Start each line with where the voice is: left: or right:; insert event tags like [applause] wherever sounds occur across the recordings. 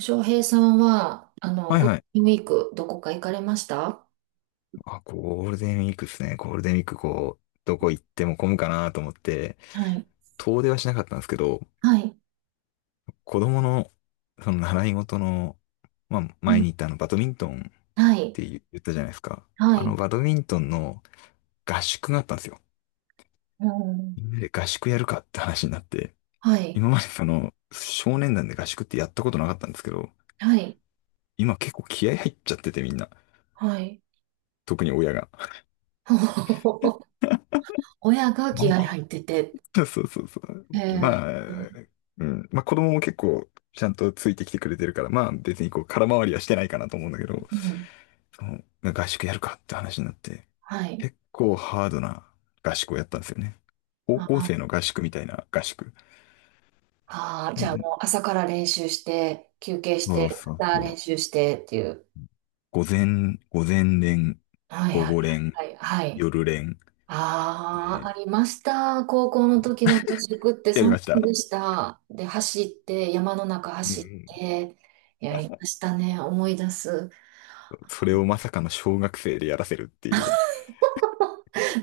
right: 翔平さんは、
left: はい
right: ゴール
left: はい。
right: デンウィーク、どこか行かれました？
left: あ、ゴールデンウィークですね。ゴールデンウィークどこ行っても混むかなと思って、
right: はい。
left: 遠出はしなかったんですけど、
right: はい。
left: 子供の、その習い事の、
right: う
left: 前
right: ん。
left: に行ったバドミントンっ
right: はい。
left: て言ったじゃないですか。
right: は
left: あの、
right: い。
left: バドミントンの合宿があったんですよ。
right: うん。
left: みんなで合宿やるかって話になって、
right: はい。
left: 今まで少年団で合宿ってやったことなかったんですけど、
right: はい。
left: 今結構気合入っちゃっててみんな。
right: はい。
left: 特に親が。
right: [laughs] 親が
left: な
right: 気
left: ん
right: 合
left: か、
right: 入ってて、
left: [laughs] そうそうそうそう。ま
right: え
left: あ、
right: ー、
left: うん。まあ子供も結構ちゃんとついてきてくれてるから、まあ別にこう空回りはしてないかなと思うんだけど、
right: うん。
left: その合宿やるかって話になって、
right: はい。
left: 結構ハードな合宿をやったんですよね。高校生の合宿みたいな合宿。
right: ああ、
left: あ
right: じゃあ
left: の
right: もう朝から練習して、休憩し
left: そう
right: て、
left: そう
right: また
left: そ
right: 練
left: う。
right: 習してっていう。
left: 午前、午前練、
right: はい
left: 午
right: はい
left: 後練、
right: はいはい。はい。
left: 夜練
right: ああ、
left: で
right: ありました。高校の時の合宿って
left: やり
right: そん
left: まし
right: なん
left: た。
right: でした。で、走って、山の中
left: うんう
right: 走っ
left: ん。
right: て、やりましたね。思い出す。
left: それをまさかの小学生でやらせるっていう。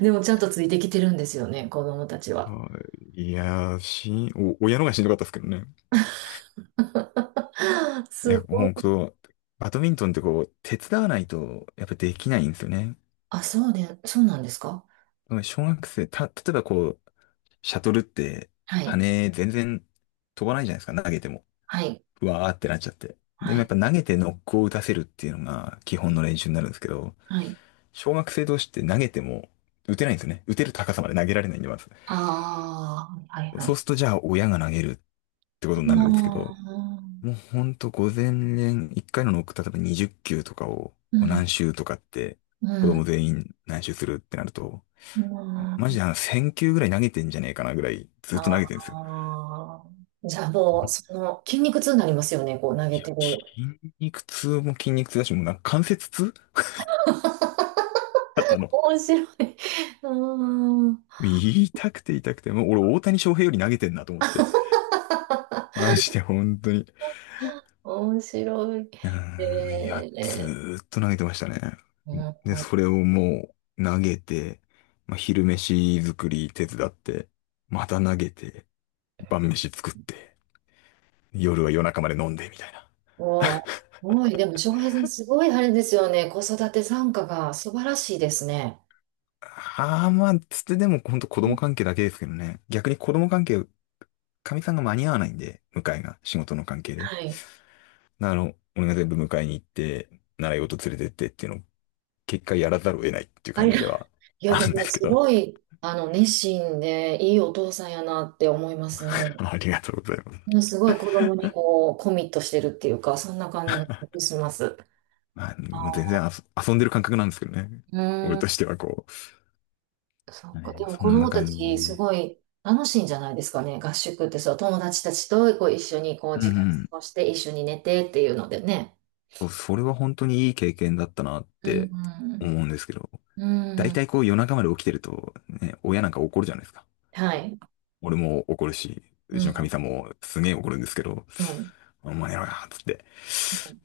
right: でもちゃんとついてきてるんですよね、子供たちは。
left: はい。いやー、しん、お、親のがしんどかったですけどね。
right: [laughs]
left: い
right: す
left: や、ほ
right: ご
left: ん
right: い。
left: バドミントンってこう、手伝わないと、やっぱできないんですよね。
right: あ、そうで、そうなんですか？
left: 小学生、例えばこう、シャトルって、
right: はい、
left: 羽全然飛ばないじゃないですか、投げても。
right: はい、
left: うわーってなっちゃって。で
right: は
left: もやっ
right: い、
left: ぱ投げてノックを打たせるっていうのが基本の練習になるんですけど、
right: はい。
left: 小学生同士って投げても打てないんですよね。打てる高さまで投げられないんで、まず。
right: ああ、はい、は
left: そう
right: い。
left: するとじゃあ親が投げるってこ
right: あ
left: とになるんですけど、
right: あ、
left: もうほんと午前練、一回のノック、例えば20球とかを、
right: う
left: こう何
right: ん、
left: 周とかって、
right: う
left: 子供
right: ん、
left: 全員何周するってなると、
right: う
left: マジ
right: ん。
left: で1000球ぐらい投げてんじゃねえかなぐらい、ずっと投げてるんですよ。
right: ああ。じゃあもう、その、筋肉痛になりますよね、こう投
left: い
right: げ
left: や、
right: てる。
left: 筋肉痛も筋肉痛だし、もう関節痛 [laughs] 肩の。
right: 面白い。[laughs] うん。
left: 痛くて痛くて、もう俺大谷翔平より投げてんなと思って。マジで本当に。
right: 面白い。
left: うーん、いや、ず
right: え
left: ーっと投げてましたね。
right: ー、
left: で、
right: うん。
left: それをもう投げて、まあ、昼飯作り手伝って、また投げて、晩飯作って、夜は夜中まで飲んで、みたいな。
right: うわ、すごい。でも、翔平さん、すごいあれですよね。子育て参加が素晴らしいですね。
left: ああ、まあ、つってでもほんと子供関係だけですけどね。逆に子供関係、かみさんが間に合わないんで、迎えが、仕事の関係で。
right: はい。
left: あの、俺が全部迎えに行って、習い事連れてってっていうのを、結果やらざるを得ないっていう
right: あ
left: 感
right: り
left: じ
right: が、
left: では
right: いや、
left: あ
right: で
left: るんで
right: も、
left: すけ
right: す
left: ど。
right: ごい、熱心で、いいお父さんやなって思います
left: [laughs]
right: ね。
left: ありがとうございます。
right: うん、すごい子供にこう、コミットしてるっていうか、そんな感じがします。
left: まあ、
right: あ
left: もう全然
right: ー、
left: 遊んでる感覚なんですけどね。
right: うー
left: 俺とし
right: ん。
left: てはこ
right: そう
left: う。
right: か。
left: ね
right: でも
left: そ
right: 子
left: んな
right: 供た
left: 感じ
right: ちす
left: ね。
right: ごい楽しいんじゃないですかね。合宿ってそう、友達たちとこう一緒にこう
left: うんう
right: 時間過
left: ん。
right: ごして一緒に寝てっていうのでね。
left: それは本当にいい経験だったなっ
right: うん。
left: て思うんですけど。
right: うん。
left: 大
right: うん。
left: 体こう夜中まで起きてると、ね、親なんか怒るじゃないですか。
right: はい。
left: 俺も怒るし、
right: う
left: うちの
right: ん。
left: 神様もすげえ怒るんですけど、
right: うん。
left: お前やろや、つって。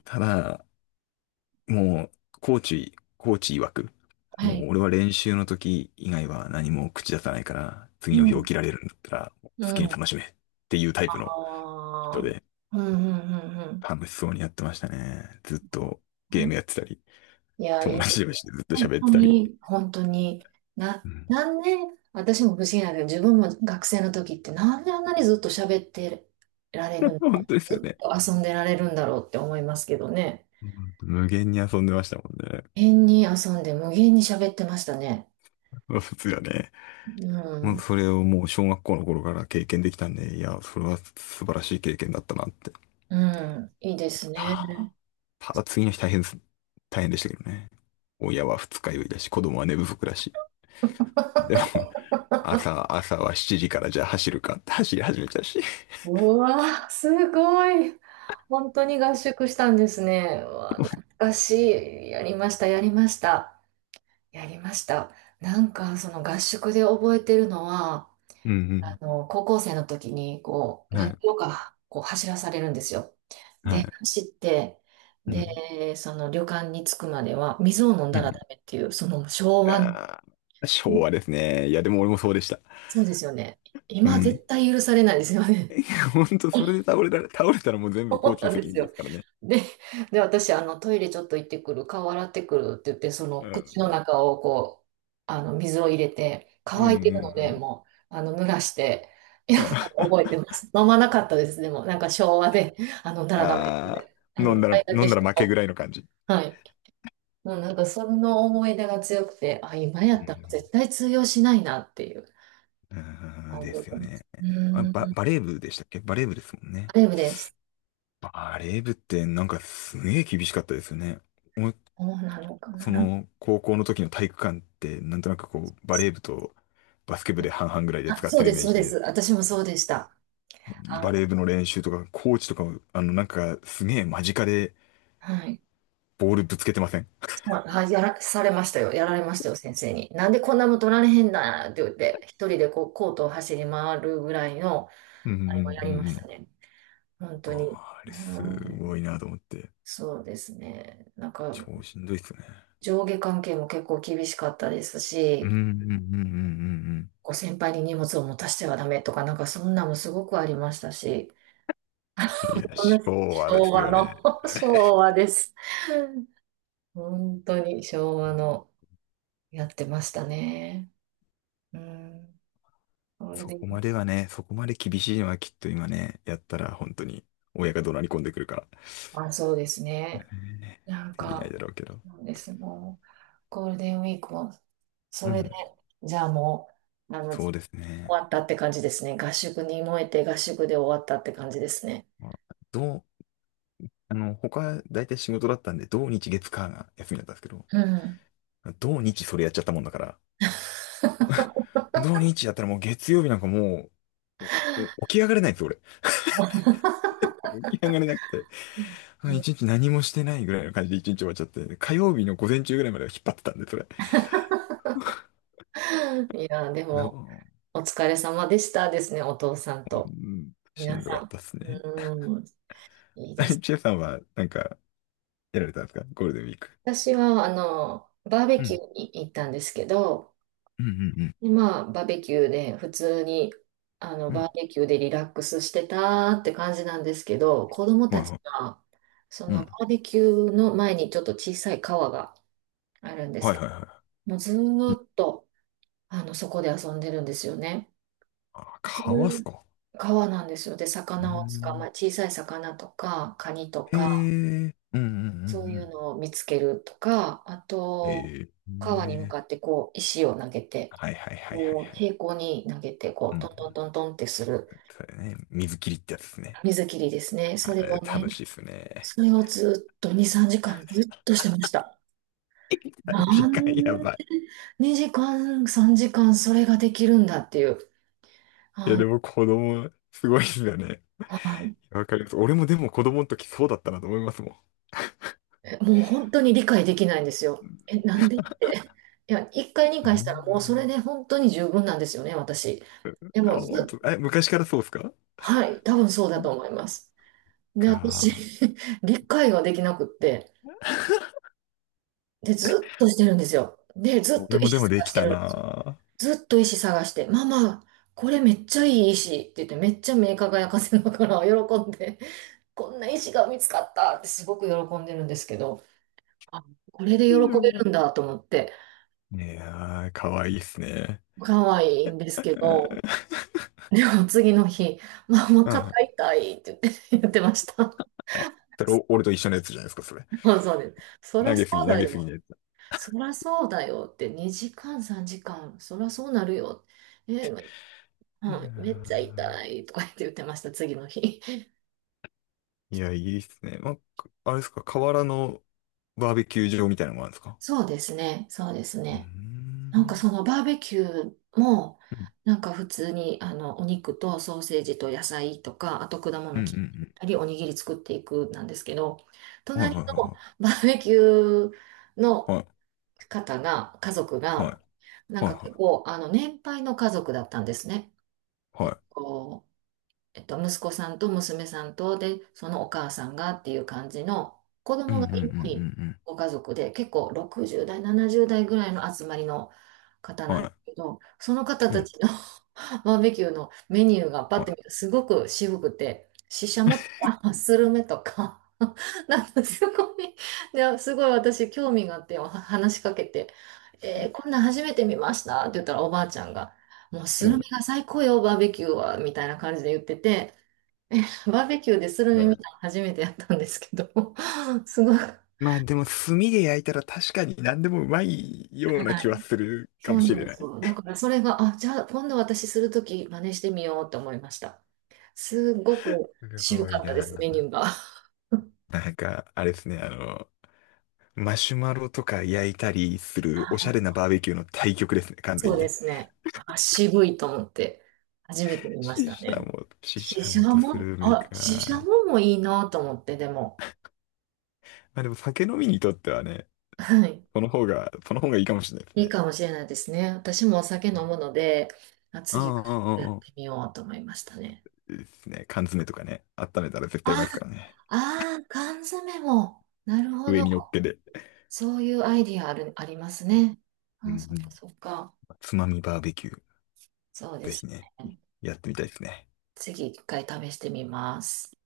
left: ただ、もう、コーチ曰く、
right: は
left: もう
right: い。
left: 俺は練習の時以外は何も口出さないから、次
right: う
left: の日起
right: ん。
left: きられるんだったら、好
right: う
left: きに
right: ん。
left: 楽しめっていうタイプの人
right: ああ。
left: で、
right: うん。うん。
left: 楽しそうにやってましたね。ずっと
right: うん。
left: ゲ
right: う
left: ー
right: ん。
left: ムやってたり、
right: いや、い
left: 友
right: いです
left: 達同
right: ね。
left: 士でずっと
right: 本
left: 喋っ
right: 当
left: てたり。
right: に、本当に、な、
left: うん
right: なんで、私も不思議なんだけど、自分も学生の時ってなんであんなにずっと喋ってられるん
left: [laughs]。
right: だ、
left: 本当ですよ
right: ずっ
left: ね。
right: と遊んでられるんだろうって思いますけどね。
left: うん無限に遊んでましたもんね。
right: 変に遊んで無限に喋ってましたね。
left: 普通はね。
right: う
left: もう
right: ん、
left: それをもう小学校の頃から経験できたんで、いや、それは素晴らしい経験だったなって
right: うん、いいですね。
left: たただ次の日大変です。大変でしたけどね。親は二日酔いだし、子供は寝不足だし。でも、[laughs] 朝は7時からじゃあ走るかって走り始めたし。
right: うわー、すごい。本当に合宿したんですね。うわー、懐かしい。やりました、やりました。やりました。なんか、その合宿で覚えてるのは、
left: うん
right: 高校生の時に、こう、
left: うん。は
right: 何キ
left: い。
right: ロか、こう、走らされるんですよ。
left: は
right: で、
left: い。
right: 走って、
left: うん。
right: で、その旅館に着くまでは、水を飲ん
left: う
right: だら
left: ん。
right: ダメっていう、その昭和の、
left: あー昭和ですね。いや、でも俺もそうでした。
right: そうですよね。
left: う
right: 今
left: ん。
right: 絶対許されないですよね。
left: [laughs] ほんと、それで
right: [laughs]
left: 倒れたらもう全部コー
right: そう
left: チ
right: な
left: の
right: んで
left: 責
right: す
left: 任で
right: よ。
left: すからね。
right: で、で、私、トイレちょっと行ってくる、顔洗ってくるって言って、その
left: う
right: 口の
left: ん。
right: 中をこう、水を入れて、
left: うんう
right: 乾いてるので、
left: ん
right: もう、濡らして、いや、
left: うん。
right: 覚えて
left: [laughs]
right: ます。飲まなかったです、でも、なんか昭和で、あの、ダメ
left: ああ
right: で、
left: ー、
right: 一回だ
left: 飲
right: け
left: んだ
right: しと
left: ら負け
right: こ
left: ぐらいの感じ。
right: う。はい。もうなんか、その思い出が強くて、あ、今や
left: う
right: ったら
left: ん
right: 絶対通用しないなっていう、
left: うーん、で
right: 覚え
left: す
right: て
left: よ
right: ます。
left: ね。
right: う
left: あ、
right: ーん、
left: バレー部でしたっけバレー部ですもん
right: あ
left: ね。
right: れです。
left: バレー部ってなんかすげえ厳しかったですよね。もう
right: そうなのか
left: そ
right: な。
left: の高校の時の体育館ってなんとなくこうバレー部とバスケ部で半々ぐらいで
right: あ、
left: 使っ
right: そう
left: てる
right: で
left: イ
right: す、
left: メー
right: そう
left: ジ
right: で
left: で、
right: す。私もそうでした。あ
left: バ
right: の、
left: レー部の練習とかコーチとかもなんかすげえ間近で
right: はい。
left: ボールぶつけてません
right: そう、はい、やらされましたよ。やられましたよ、先生に。なんでこんなもん取られへんだって言って、一人でこう、コートを走り回るぐらいの、
left: うんうん
right: あれもや
left: う
right: りま
left: んう
right: した
left: ん。
right: ね。本
left: あ
right: 当に。
left: あ、あれ
right: う
left: すご
right: ん、
left: いなと思って。
right: そうですね。なんか、
left: 超しんどいっすね。
right: 上下関係も結構厳しかったです
left: うんうん
right: し、
left: うんうんうん
right: こう先輩に荷物を持たせてはダメとか、なんかそんなもすごくありましたし、
left: うん。いや、
right: この
left: 昭和で
right: 昭
left: す
right: 和
left: よ
right: の、
left: ね。
right: [laughs]
left: [laughs]
right: 昭和です。本当に昭
left: う
right: 和
left: ん
right: のやってましたね。うん、ゴール
left: そ
right: デン、
left: こまではね、そこまで厳しいのはきっと今ね、やったら本当に親が怒鳴り込んでくるから、
right: あ、そうですね。
left: ね
right: なん
left: できない
right: か、
left: だろうけど。
right: そうです。もう、ゴールデンウィークも、
left: う
right: それで、
left: ん、
right: じゃあもう、
left: そ
right: 終
left: うですね。
right: わったって感じですね。合宿に燃えて合宿で終わったって感じですね。
left: まあ、どう、あの、他、大体仕事だったんで、土日月火が休みだったんですけど、
right: うん。
left: 土日それやっちゃったもんだから、土日やったらもう月曜日なんかもう、おお起き上がれないんですよ、俺。起き上がれなくて、う
right: う
left: ん
right: ん、
left: 一日何もしてないぐらいの感じで一日終わっちゃって、火曜日の午前中ぐらいまでは引っ張ってたんで、それ。
right: いや、でも、
left: う
right: お疲れ様でしたですね、お父さんと。
left: ん、し
right: 皆
left: んどか
right: さ
left: ったっす
right: ん。
left: ね。
right: うん、いいです。
left: [laughs] チェさんは、やられたんですかゴールデンウィーク。
right: 私は、バーベ
left: う
right: キュ
left: ん、
right: ーに行ったんですけど、
left: うん、うんうん、
right: で、まあ、バーベキューで、普通に、
left: うん。
right: バーベキューでリラックスしてたって感じなんですけど、子供
left: は
right: た
left: い
right: ち
left: はい。
right: が、そ
left: う
right: のバ
left: ん、
right: ーベキューの前にちょっと小さい川があるんです
left: はい
right: け
left: は
right: ど、
left: いは
right: もうず
left: い。うん、
right: ーっと、そこで遊んでるんですよね。
left: あ、
right: ず
left: かわ
right: ー
left: す
right: っと
left: か。
right: 川なんですよ。で、
left: うー
right: 魚を捕
left: ん、
right: まえ、小さい魚とか、カニと
left: え
right: か、
left: ー、うん、うん、う
right: そういう
left: ん、
right: のを見つけるとか、あ
left: うん。え
right: と、
left: ー、
right: 川に向
left: ね
right: かってこう、石を投げて、
left: はいはいはいはい
right: こう、
left: はい。
right: 平行に投げて、こ
left: う
right: う、ト
left: ん
right: ントントントンってする
left: それね、水切りってやつですね。
right: 水切りですね。そ
left: あ
right: れ
left: れ、
right: を
left: 楽
right: ね、
left: しいっすね。
right: それをずっと2、3時間ずっとしてました。
left: [laughs]
right: な
left: 時
right: ん
left: 間や
right: で
left: ばい。
right: 2時間、3時間それができるんだっていう。
left: いや、
right: あ、
left: でも子供、すごいっすよね。
right: はい、
left: わかります。俺もでも子供の時そうだったなと思いますも
right: えもう本当に理解できないんですよ。え、なんでって。いや、1回、
left: ん。
right: 2回したらもうそ
left: ね
right: れで本当に十分なんですよね、私。で
left: えあ、
right: も
left: 本
right: ず
left: 当、え、昔からそうっすか
right: はい、多分そうだと思います。で、私、
left: か
right: [laughs] 理解ができなくって、で、ずっとしてるんですよ。で、ずっと
left: 俺もで
right: 石
left: もで
right: 探
left: き
right: して
left: た
right: るんですよ。
left: な
right: ずっと石探して、ママ、これめっちゃいい石って言って、めっちゃ目輝かせながら喜んで、こんな石が見つかったってすごく喜んでるんですけど、あ、これで喜
left: う
right: べ
left: んぁ。
right: るんだと思って、
left: いやー、かわいいっすね。
right: 可愛いんですけど、
left: [laughs]
right: でも次の日、ママ
left: うん。
right: 肩
left: は
right: 痛いって言って、[laughs] 言ってました。
left: い。それ、俺と一緒のやつじゃないですか、それ。
right: [laughs] そうそうです。そらそう
left: 投
right: だ
left: げすぎの
right: よ。
left: やつ。
right: そらそうだよって、2時間、3時間、そらそうなるよ。え、う
left: いや
right: ん、めっちゃ痛
left: ー
right: いとか言って言ってました、次の日。[laughs]
left: いや、いいっすね。まあ、あれですか、河原のバーベキュー場みたいなのもあるんですか
right: そうですね、そうです
left: うー
right: ね。なんか
left: ん。
right: そのバーベキューも、
left: うん
right: なんか普通にあのお肉とソーセージと野菜とか、あと果
left: う
right: 物
left: んう
right: 切っ
left: ん
right: たり、おにぎり作っていくなんですけど、
left: うん。はいは
right: 隣
left: い
right: の
left: は
right: [laughs] バーベキュー
left: い
right: の
left: はい。
right: 方が、家族
left: は
right: が、な
left: い
right: ん
left: はい
right: か結
left: は
right: 構あの年配の家族だったんですね。
left: い。
right: え
left: は
right: っ
left: い。
right: とえっと、息子さんと娘さんと、で、そのお母さんがっていう感じの、子
left: うん
right: 供
left: うんう
right: が
left: んう
right: いない
left: ん
right: ご家族で、結構60代、70代ぐらいの集まりの方
left: うん。
right: なん
left: は
right: ですけ
left: い。
right: ど、その方
left: う
right: た
left: ん。
right: ちの [laughs] バーベキューのメニューがパッて
left: は
right: 見るとすごく渋くて、ししゃもとか、スルメとか、[laughs] なんかすごい、ですごい私興味があって話しかけて、えーこんなん初めて見ましたって言ったらおばあちゃんが、もう
left: い。
right: ス
left: う
right: ルメ
left: ん
right: が最高よ、バーベキューは、みたいな感じで言ってて、バーベキューでスルメ見たの初めてやったんですけど、[laughs] すごい。
left: まあでも炭で焼いたら確かに何でもうまいような
right: は
left: 気
right: い。
left: はするか
right: そ
left: も
right: う
left: し
right: なん
left: れ
right: で
left: な
right: す
left: い。
right: よ。だからそれが、あ、じゃあ今度私するとき真似してみようと思いました。すごく
left: す
right: 渋
left: ごい
right: かったです、メニ
left: な。
right: ューが。
left: なんか、あれですね、あの、マシュマロとか焼いたりするおしゃれな
right: あ、
left: バーベキューの対極ですね、完全
right: そう
left: に
right: で
left: ね。
right: すね。あ、渋いと思って、初めて
left: [laughs]
right: 見ましたね。
left: しし
right: シ
left: ゃ
right: シ
left: も
right: ャ
left: とス
right: モ、
left: ルメ
right: あ、シシャ
left: か。
right: モもいいなと思って、でも。
left: まあでも酒飲みにとってはね、
right: はい。
left: その方がいいかもしれないです
right: いい
left: ね。
right: かもしれないですね。私もお酒飲むので、あ、
left: う
right: 次はちょ
left: んうんう
right: っとやっ
left: ん
right: て
left: うん。
right: みようと思いましたね。
left: ですね、缶詰とかね、温めたら絶対うま
right: あ、
left: いですからね。
right: あー、缶詰も。なるほ
left: 上
right: ど。
left: に乗っけて。
right: そういうアイディアある、ありますね。
left: うん
right: あ、そっ
left: う
right: か
left: ん。
right: そっか。
left: つまみバーベキュー、
right: そうで
left: ぜ
right: す
left: ひね、
right: ね。
left: やってみたいですね。
right: 次一回試してみます。